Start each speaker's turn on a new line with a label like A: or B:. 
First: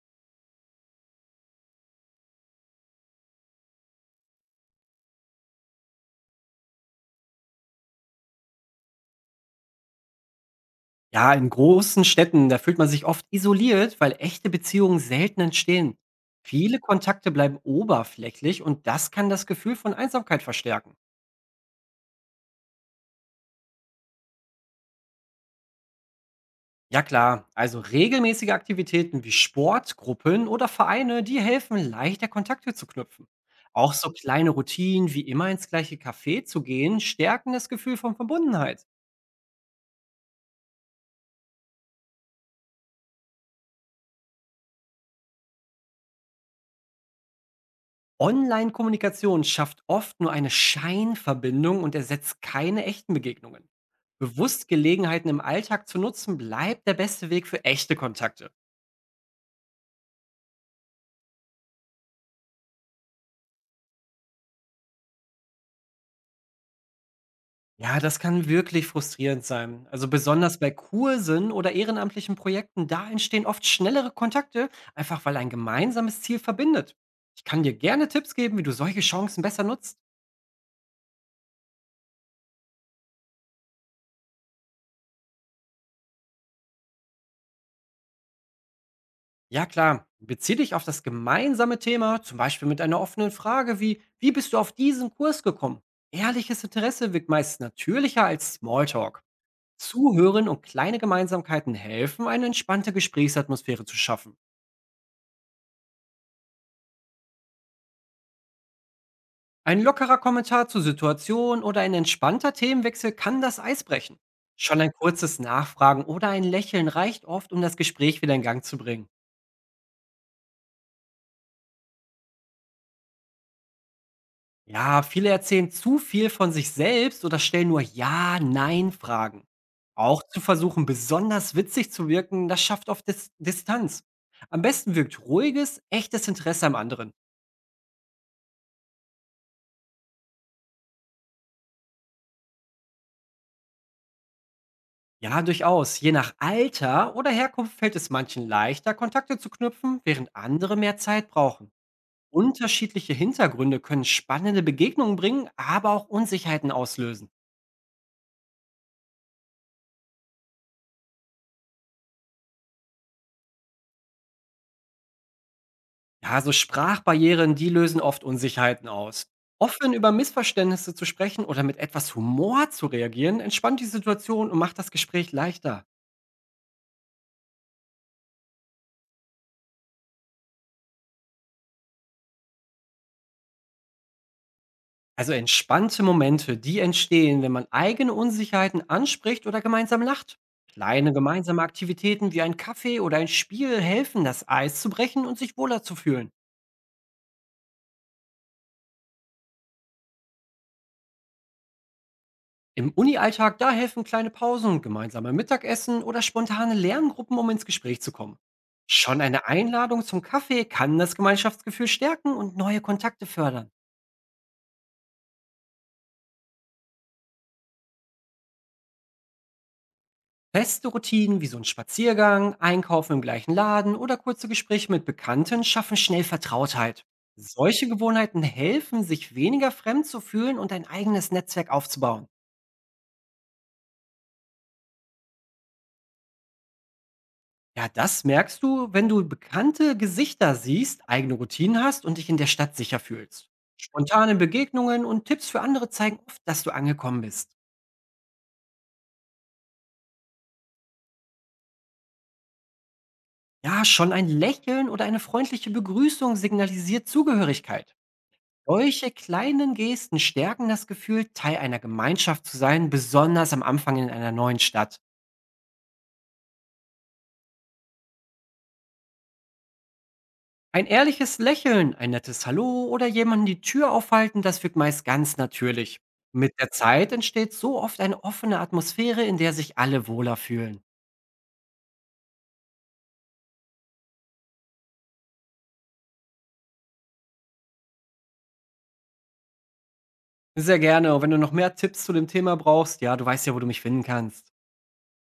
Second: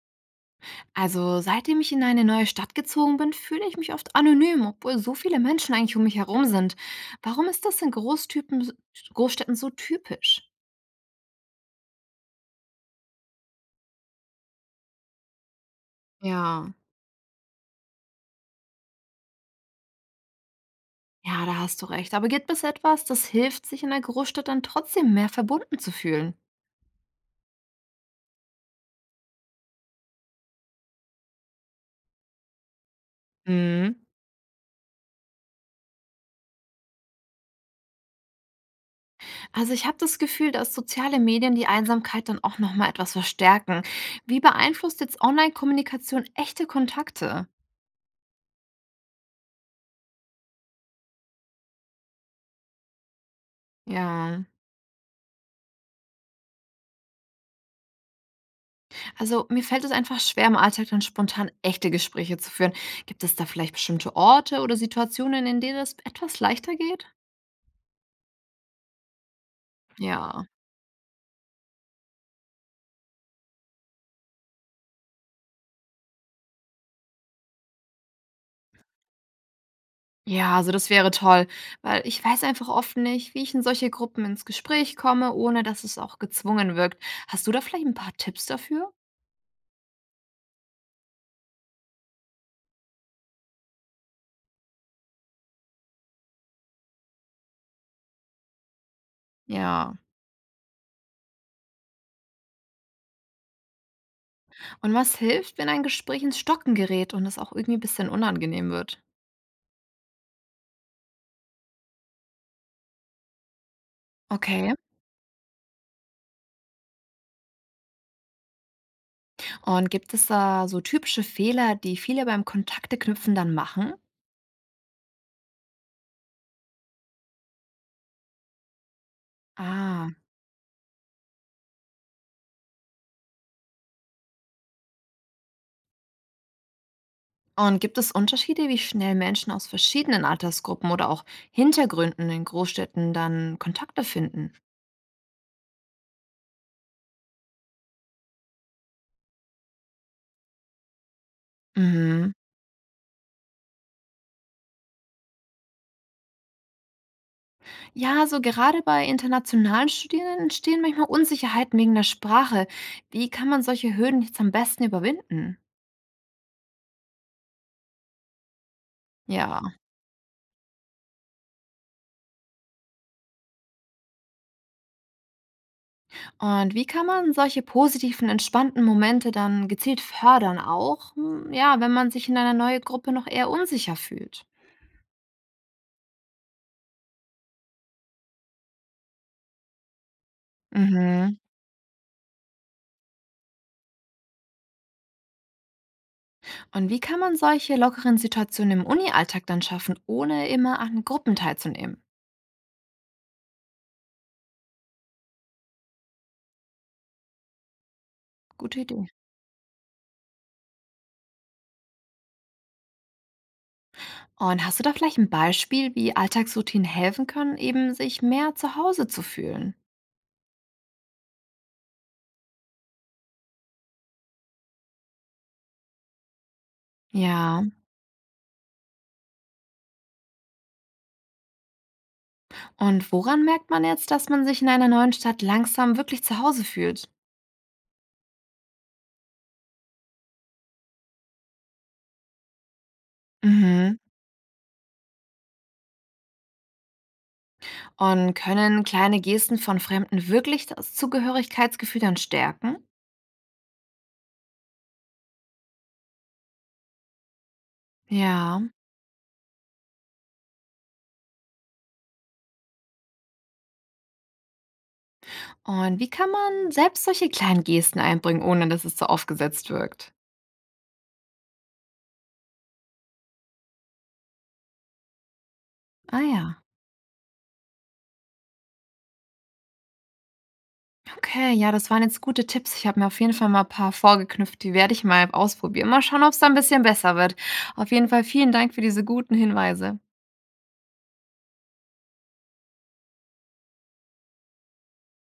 A: Also, seitdem ich in eine neue Stadt gezogen bin, fühle ich mich oft anonym, obwohl so viele Menschen eigentlich um mich herum sind. Warum ist das in Großstädten so typisch?
B: Ja, in großen Städten, da fühlt man sich oft isoliert, weil echte Beziehungen selten entstehen.
A: Ja,
B: Viele Kontakte bleiben oberflächlich und das kann das Gefühl von Einsamkeit verstärken.
A: Ja, da hast du recht. Aber gibt es etwas, das hilft, sich in der Großstadt dann trotzdem mehr verbunden zu fühlen?
B: Ja klar, also regelmäßige Aktivitäten wie Sportgruppen oder Vereine, die helfen, leichter Kontakte zu knüpfen.
A: Mhm.
B: Auch so kleine Routinen wie immer ins gleiche Café zu gehen, stärken das Gefühl von Verbundenheit.
A: Also, ich habe das Gefühl, dass soziale Medien die Einsamkeit dann auch noch mal etwas verstärken. Wie beeinflusst jetzt Online-Kommunikation echte Kontakte?
B: Online-Kommunikation schafft oft nur eine Scheinverbindung und ersetzt keine echten Begegnungen.
A: Ja.
B: Bewusst Gelegenheiten im Alltag zu nutzen, bleibt der beste Weg für echte Kontakte.
A: Also, mir fällt es einfach schwer, im Alltag dann spontan echte Gespräche zu führen. Gibt es da vielleicht bestimmte Orte oder Situationen, in denen das etwas leichter geht?
B: Ja, das kann wirklich frustrierend sein. Also
A: Ja.
B: besonders bei Kursen oder ehrenamtlichen Projekten, da entstehen oft schnellere Kontakte, einfach weil ein gemeinsames Ziel verbindet. Ich kann dir gerne Tipps geben, wie du solche Chancen besser nutzt.
A: Ja, also das wäre toll, weil ich weiß einfach oft nicht, wie ich in solche Gruppen ins Gespräch komme, ohne dass es auch gezwungen wirkt. Hast du da vielleicht ein paar Tipps dafür?
B: Ja, klar. Bezieh dich auf das gemeinsame Thema, zum Beispiel mit einer offenen Frage wie, wie bist du auf diesen Kurs gekommen? Ehrliches Interesse wirkt meist natürlicher als Smalltalk.
A: Ja.
B: Zuhören und kleine Gemeinsamkeiten helfen, eine entspannte Gesprächsatmosphäre zu schaffen.
A: Und was hilft, wenn ein Gespräch ins Stocken gerät und es auch irgendwie ein bisschen unangenehm wird?
B: Ein lockerer Kommentar zur Situation oder ein entspannter Themenwechsel kann das Eis brechen.
A: Okay.
B: Schon ein kurzes Nachfragen oder ein Lächeln reicht oft, um das Gespräch wieder in Gang zu bringen.
A: Und gibt es da so typische Fehler, die viele beim Kontakteknüpfen dann machen?
B: Ja, viele erzählen zu viel von sich selbst oder stellen nur Ja-Nein-Fragen.
A: Ah.
B: Auch zu versuchen, besonders witzig zu wirken, das schafft oft Distanz. Am besten wirkt ruhiges, echtes Interesse am anderen.
A: Und gibt es Unterschiede, wie schnell Menschen aus verschiedenen Altersgruppen oder auch Hintergründen in Großstädten dann Kontakte finden?
B: Ja, durchaus. Je nach Alter oder Herkunft fällt es manchen leichter, Kontakte zu knüpfen, während andere mehr Zeit brauchen.
A: Mhm.
B: Unterschiedliche Hintergründe können spannende Begegnungen bringen, aber auch Unsicherheiten auslösen.
A: Ja, so gerade bei internationalen Studierenden entstehen manchmal Unsicherheiten wegen der Sprache. Wie kann man solche Hürden jetzt am besten überwinden?
B: Ja, so Sprachbarrieren, die lösen oft Unsicherheiten aus.
A: Ja.
B: Offen über Missverständnisse zu sprechen oder mit etwas Humor zu reagieren, entspannt die Situation und macht das Gespräch leichter.
A: Und wie kann man solche positiven, entspannten Momente dann gezielt fördern, auch, ja, wenn man sich in einer neuen Gruppe noch eher unsicher fühlt?
B: Also entspannte Momente, die entstehen, wenn man eigene Unsicherheiten anspricht oder gemeinsam lacht. Kleine
A: Mhm.
B: gemeinsame Aktivitäten wie ein Kaffee oder ein Spiel helfen, das Eis zu brechen und sich wohler zu fühlen.
A: Und wie kann man solche lockeren Situationen im Uni-Alltag dann schaffen, ohne immer an Gruppen teilzunehmen?
B: Im Uni-Alltag, da helfen kleine Pausen, gemeinsame Mittagessen oder spontane Lerngruppen, um ins Gespräch zu kommen.
A: Gute Idee.
B: Schon eine Einladung zum Kaffee kann das Gemeinschaftsgefühl stärken und neue Kontakte fördern.
A: Und hast du da vielleicht ein Beispiel, wie Alltagsroutinen helfen können, eben sich mehr zu Hause zu fühlen?
B: Feste Routinen wie so ein Spaziergang, Einkaufen im gleichen Laden oder kurze Gespräche mit Bekannten schaffen schnell Vertrautheit.
A: Ja,
B: Solche Gewohnheiten helfen, sich weniger fremd zu fühlen und ein eigenes Netzwerk aufzubauen.
A: und woran merkt man jetzt, dass man sich in einer neuen Stadt langsam wirklich zu Hause fühlt?
B: Ja, das merkst du, wenn du bekannte Gesichter siehst, eigene Routinen hast und dich in der Stadt sicher fühlst.
A: Mhm.
B: Spontane Begegnungen und Tipps für andere zeigen oft, dass du angekommen bist.
A: Und können kleine Gesten von Fremden wirklich das Zugehörigkeitsgefühl dann stärken?
B: Ja, schon ein Lächeln oder eine freundliche Begrüßung signalisiert Zugehörigkeit.
A: Ja.
B: Solche kleinen Gesten stärken das Gefühl, Teil einer Gemeinschaft zu sein, besonders am Anfang in einer neuen Stadt.
A: Und wie kann man selbst solche kleinen Gesten einbringen, ohne dass es so aufgesetzt wirkt?
B: Ein ehrliches Lächeln, ein nettes Hallo oder jemanden die Tür aufhalten, das wirkt meist ganz natürlich.
A: Ah
B: Mit
A: ja.
B: der Zeit entsteht so oft eine offene Atmosphäre, in der sich alle wohler fühlen.
A: Okay, ja, das waren jetzt gute Tipps. Ich habe mir auf jeden Fall mal 'n paar vorgeknüpft, die werde ich mal ausprobieren. Mal schauen, ob es da ein bisschen besser wird. Auf jeden Fall vielen Dank für diese guten Hinweise.
B: Sehr gerne. Und wenn du noch mehr Tipps zu dem Thema brauchst, ja, du weißt ja, wo du mich finden kannst.